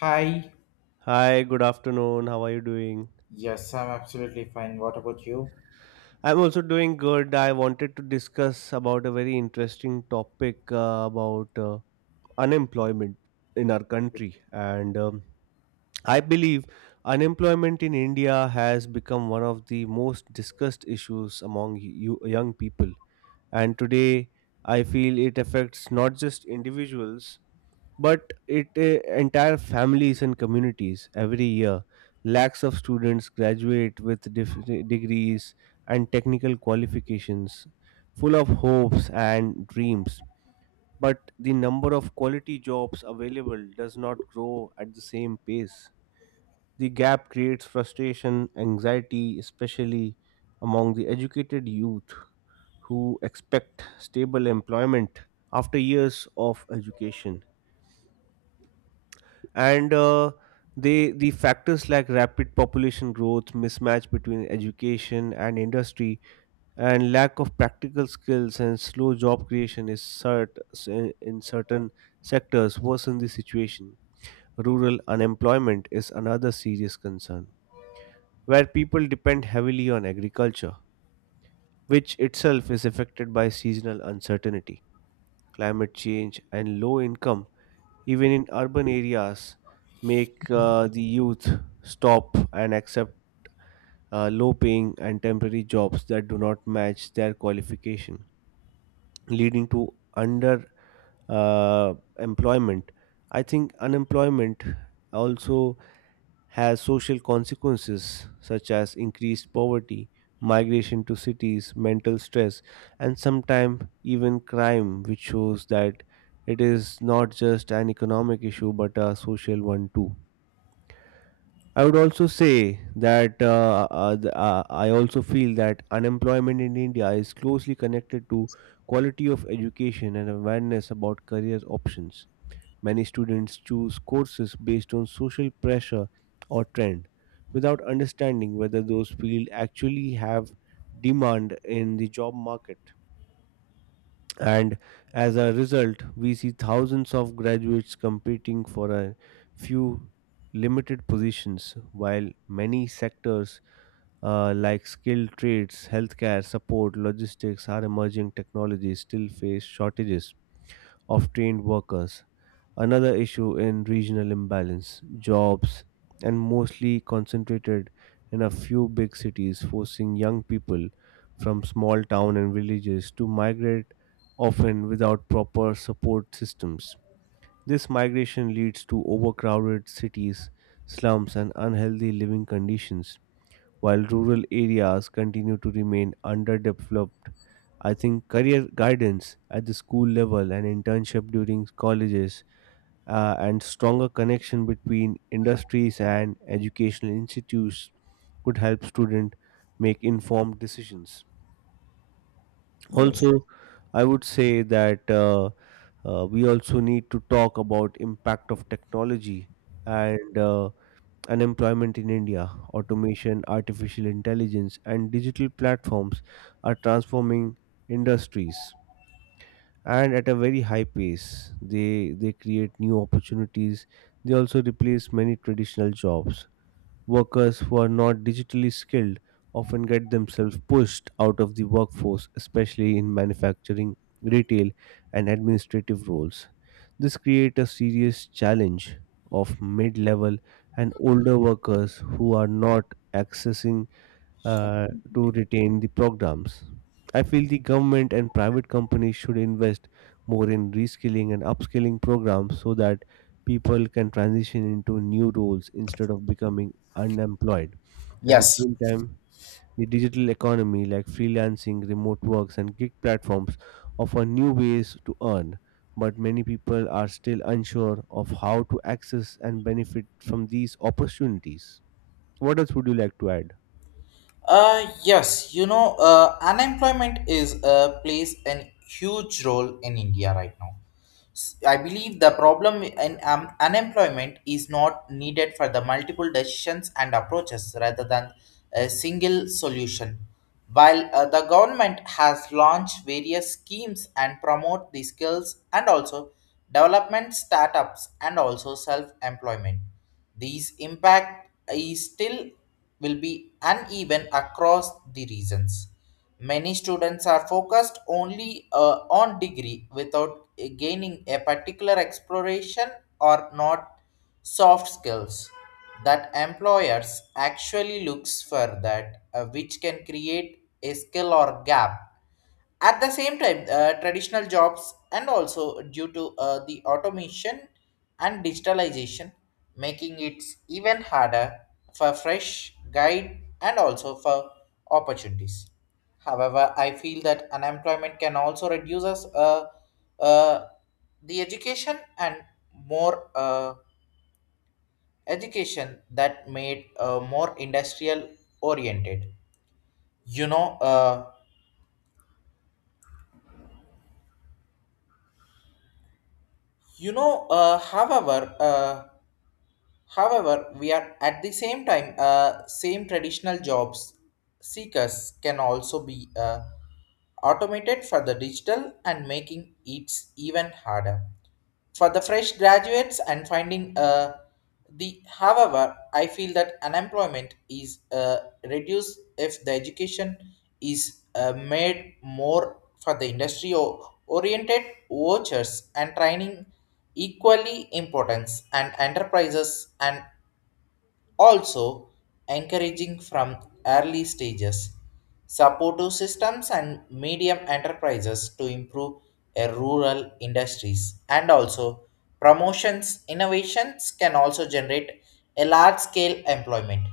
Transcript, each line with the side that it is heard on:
left: Hi.
right: Hi, good afternoon. How are you doing?
left: Yes, I'm absolutely fine. What about you?
right: I'm also doing good. I wanted to discuss about a very interesting topic about unemployment in our country. And I believe unemployment in India has become one of the most discussed issues among you young people. And today, I feel it affects not just individuals but it entire families and communities. Every year lakhs of students graduate with degrees and technical qualifications, full of hopes and dreams, but the number of quality jobs available does not grow at the same pace. The gap creates frustration, anxiety, especially among the educated youth who expect stable employment after years of education. And uh, they the factors like rapid population growth, mismatch between education and industry, and lack of practical skills and slow job creation is in certain sectors worsen the situation. Rural unemployment is another serious concern, where people depend heavily on agriculture, which itself is affected by seasonal uncertainty, climate change, and low income. Even in urban areas, make the youth stop and accept low paying and temporary jobs that do not match their qualification, leading to under uh, employment. I think unemployment also has social consequences such as increased poverty, migration to cities, mental stress, and sometimes even crime, which shows that it is not just an economic issue but a social one too. I would also say that the- I also feel that unemployment in India is closely connected to quality of education and awareness about career options. Many students choose courses based on social pressure or trend without understanding whether those fields actually have demand in the job market. And as a result, we see thousands of graduates competing for a few limited positions, while many sectors like skilled trades, healthcare, support, logistics, or emerging technologies still face shortages of trained workers. Another issue in regional imbalance, jobs, and mostly concentrated in a few big cities, forcing young people from small town and villages to migrate often without proper support systems. This migration leads to overcrowded cities, slums, and unhealthy living conditions, while rural areas continue to remain underdeveloped. I think career guidance at the school level and internship during colleges and stronger connection between industries and educational institutes could help students make informed decisions.
left: Yes.
right: Also, I would say that we also need to talk about impact of technology and unemployment in India. Automation, artificial intelligence, and digital platforms are transforming industries and at a very high pace. They create new opportunities. They also replace many traditional jobs. Workers who are not digitally skilled often get themselves pushed out of the workforce, especially in manufacturing, retail, and administrative roles. This creates a serious challenge of mid-level and older workers who are not accessing uh, to retain the programs. I feel the government and private companies should invest more in reskilling and upskilling programs so that people can transition into new roles instead of becoming unemployed. At the
left: Yes.
right: same time, the digital economy like freelancing, remote works, and gig platforms offer new ways to earn, but many people are still unsure of how to access and benefit from these opportunities. What else would you like to add?
left: Yes, you know, unemployment is plays a huge role in India right now. I believe the problem in unemployment is not needed for the multiple decisions and approaches rather than a single solution. While the government has launched various schemes and promote the skills and also development startups and also self-employment, these impact is still will be uneven across the regions. Many students are focused only on degree without gaining a particular exploration or not soft skills that employers actually looks for that which can create a skill or gap at the same time, traditional jobs and also due to the automation and digitalization, making it even harder for fresh guide and also for opportunities. However, I feel that unemployment can also reduce us uh, the education and more education that made more industrial oriented. You know, uh, you know. Uh, however. Uh, However, we are at the same time, same traditional jobs seekers can also be automated for the digital and making it even harder for the fresh graduates and finding the however I feel that unemployment is reduced if the education is made more for the industry or oriented vouchers and training equally importance and enterprises and also, encouraging from early stages, supportive systems and medium enterprises to improve a rural industries and also promotions innovations can also generate a large scale employment,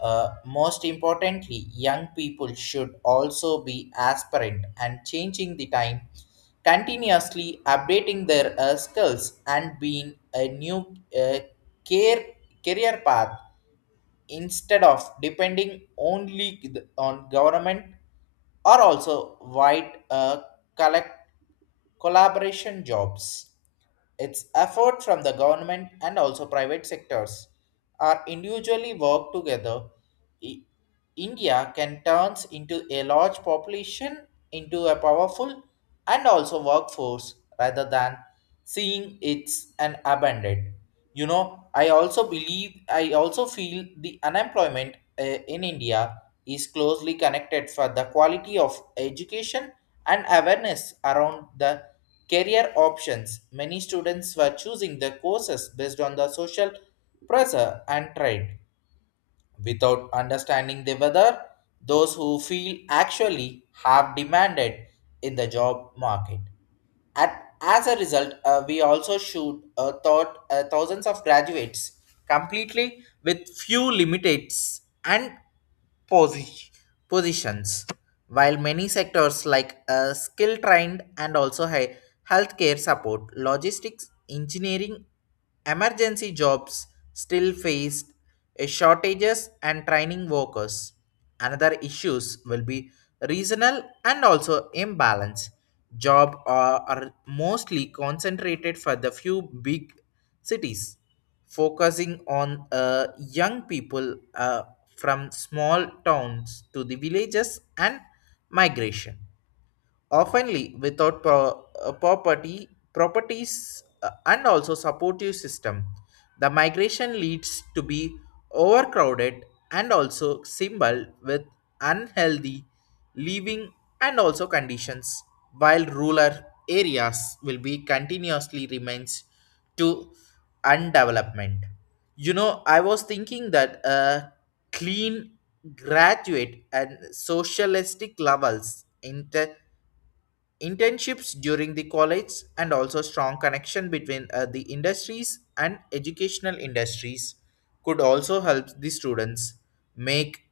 left: most importantly young people should also be aspirant and changing the time continuously updating their skills and being a new uh, care career path instead of depending only on government are also wide collect collaboration jobs. Its effort from the government and also private sectors are individually work together. I- India can turns into a large population into a powerful and also workforce rather than seeing it's an abandoned. You know, I also believe, I also feel the unemployment in India is closely connected for the quality of education and awareness around the career options. Many students were choosing the courses based on the social pressure and trend without understanding the whether those who feel actually have demanded in the job market. At, as a result, we also shoot taught thousands of graduates completely with few limitates and posi- positions. While many sectors like skill trained and also healthcare support, logistics, engineering, emergency jobs still faced a shortages and training workers. Another issues will be regional and also imbalance. Job are mostly concentrated for the few big cities focusing on young people from small towns to the villages and migration oftenly without property properties and also supportive system, the migration leads to be overcrowded and also symbol with unhealthy living and also conditions while rural areas will be continuously remains to undevelopment. You know, I was thinking that clean graduate and socialistic levels internships during the college and also strong connection between the industries and educational industries could also help the students make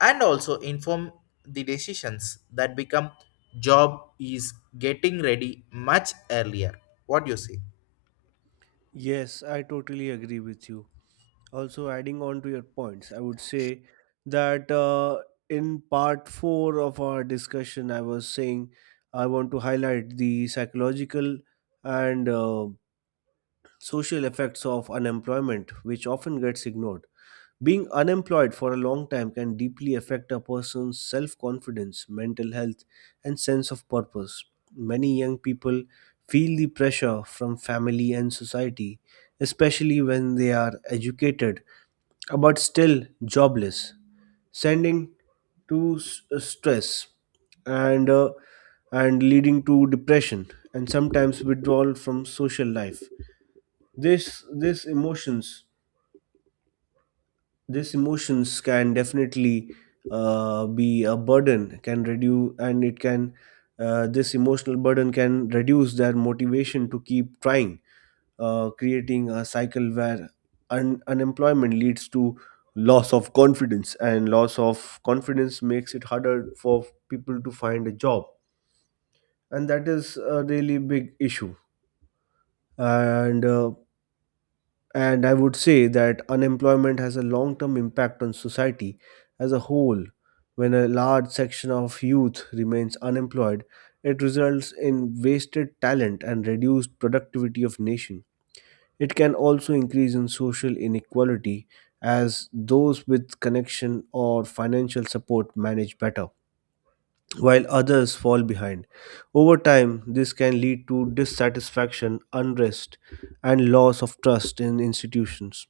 left: and also inform the decisions that become job is getting ready much earlier. What do you say?
right: Yes, I totally agree with you. Also, adding on to your points, I would say that in part four of our discussion, I was saying I want to highlight the psychological and social effects of unemployment, which often gets ignored. Being unemployed for a long time can deeply affect a person's self confidence, mental health, and sense of purpose. Many young people feel the pressure from family and society, especially when they are educated but still jobless, sending to stress and uh, and leading to depression and sometimes withdrawal from social life. This this emotions these emotions can definitely be a burden can reduce and it can this emotional burden can reduce their motivation to keep trying, creating a cycle where unemployment leads to loss of confidence, and loss of confidence makes it harder for people to find a job, and that is a really big issue. And uh, And I would say that unemployment has a long term impact on society as a whole. When a large section of youth remains unemployed, it results in wasted talent and reduced productivity of nation. It can also increase in social inequality, as those with connection or financial support manage better, while others fall behind. Over time, this can lead to dissatisfaction, unrest, and loss of trust in institutions.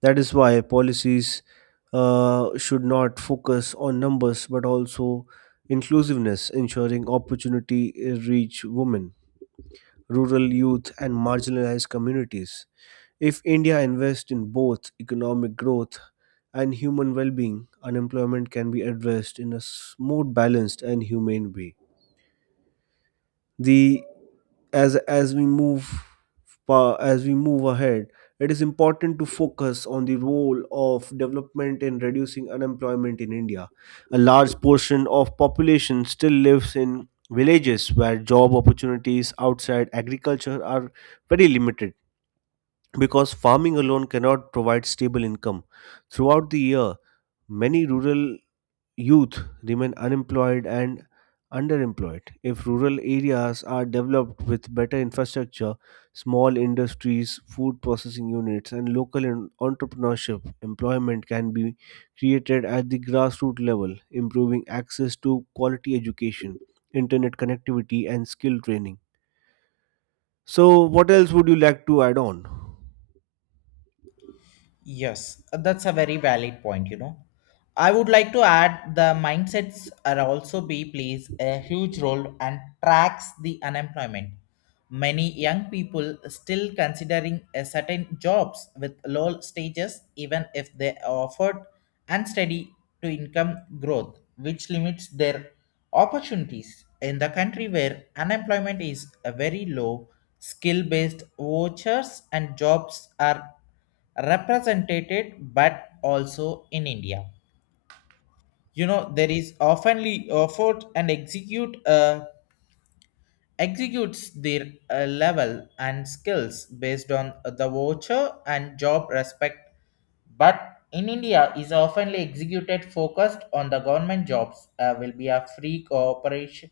right: That is why policies should not focus on numbers but also inclusiveness, ensuring opportunity reach women, rural youth, and marginalized communities. If India invests in both economic growth and human well being, unemployment can be addressed in a more balanced and humane way. The as as we move as we move ahead, it is important to focus on the role of development in reducing unemployment in India. A large portion of population still lives in villages where job opportunities outside agriculture are very limited. Because farming alone cannot provide stable income throughout the year, many rural youth remain unemployed and underemployed. If rural areas are developed with better infrastructure, small industries, food processing units, and local entrepreneurship, employment can be created at the grassroots level, improving access to quality education, internet connectivity, and skill training. So, what else would you like to add on?
left: Yes, that's a very valid point, you know. I would like to add the mindsets are also be plays a huge role and tracks the unemployment. Many young people still considering a certain jobs with low stages even if they are offered unsteady to income growth, which limits their opportunities. In the country where unemployment is a very low, skill-based vouchers and jobs are represented but also in India. You know, there is oftenly effort and execute a executes their level and skills based on the voucher and job respect but in India is often executed focused on the government jobs will be a free cooperation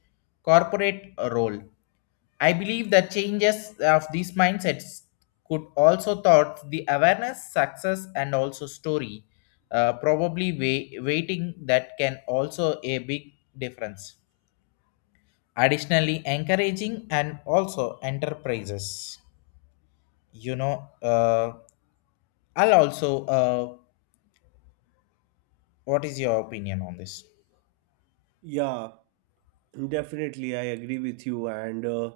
left: corporate role. I believe the changes of these mindsets could also thought the awareness success and also story, probably way, waiting that can also a big difference. Additionally encouraging and also enterprises, you know uh, I'll also what is your opinion on this?
right: Yeah, definitely, I agree with you, and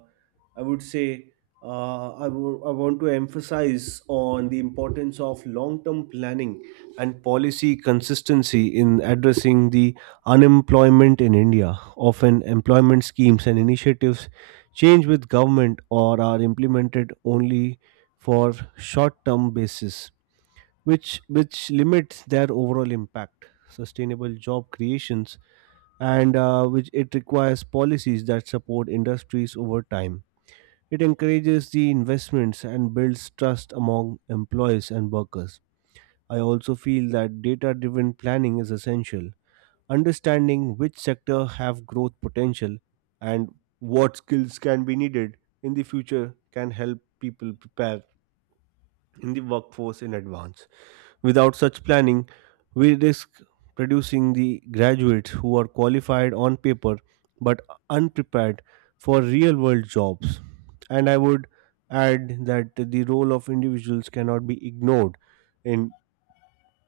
right: I would say I want to emphasize on the importance of long-term planning and policy consistency in addressing the unemployment in India. Often, employment schemes and initiatives change with government or are implemented only for short-term basis, which limits their overall impact. Sustainable job creations and which it requires policies that support industries over time. It encourages the investments and builds trust among employees and workers. I also feel that data driven planning is essential. Understanding which sector have growth potential and what skills can be needed in the future can help people prepare in the workforce in advance. Without such planning, we risk producing the graduates who are qualified on paper but unprepared for real world jobs. And I would add that the role of individuals cannot be ignored in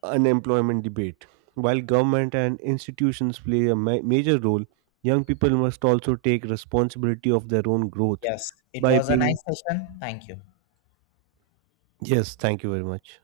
right: unemployment debate. While government and institutions play a major role, young people must also take responsibility of their own growth
left: Yes, it
right: by
left: was a
right: being.
left: nice session, thank you.
right: Yes, thank you very much.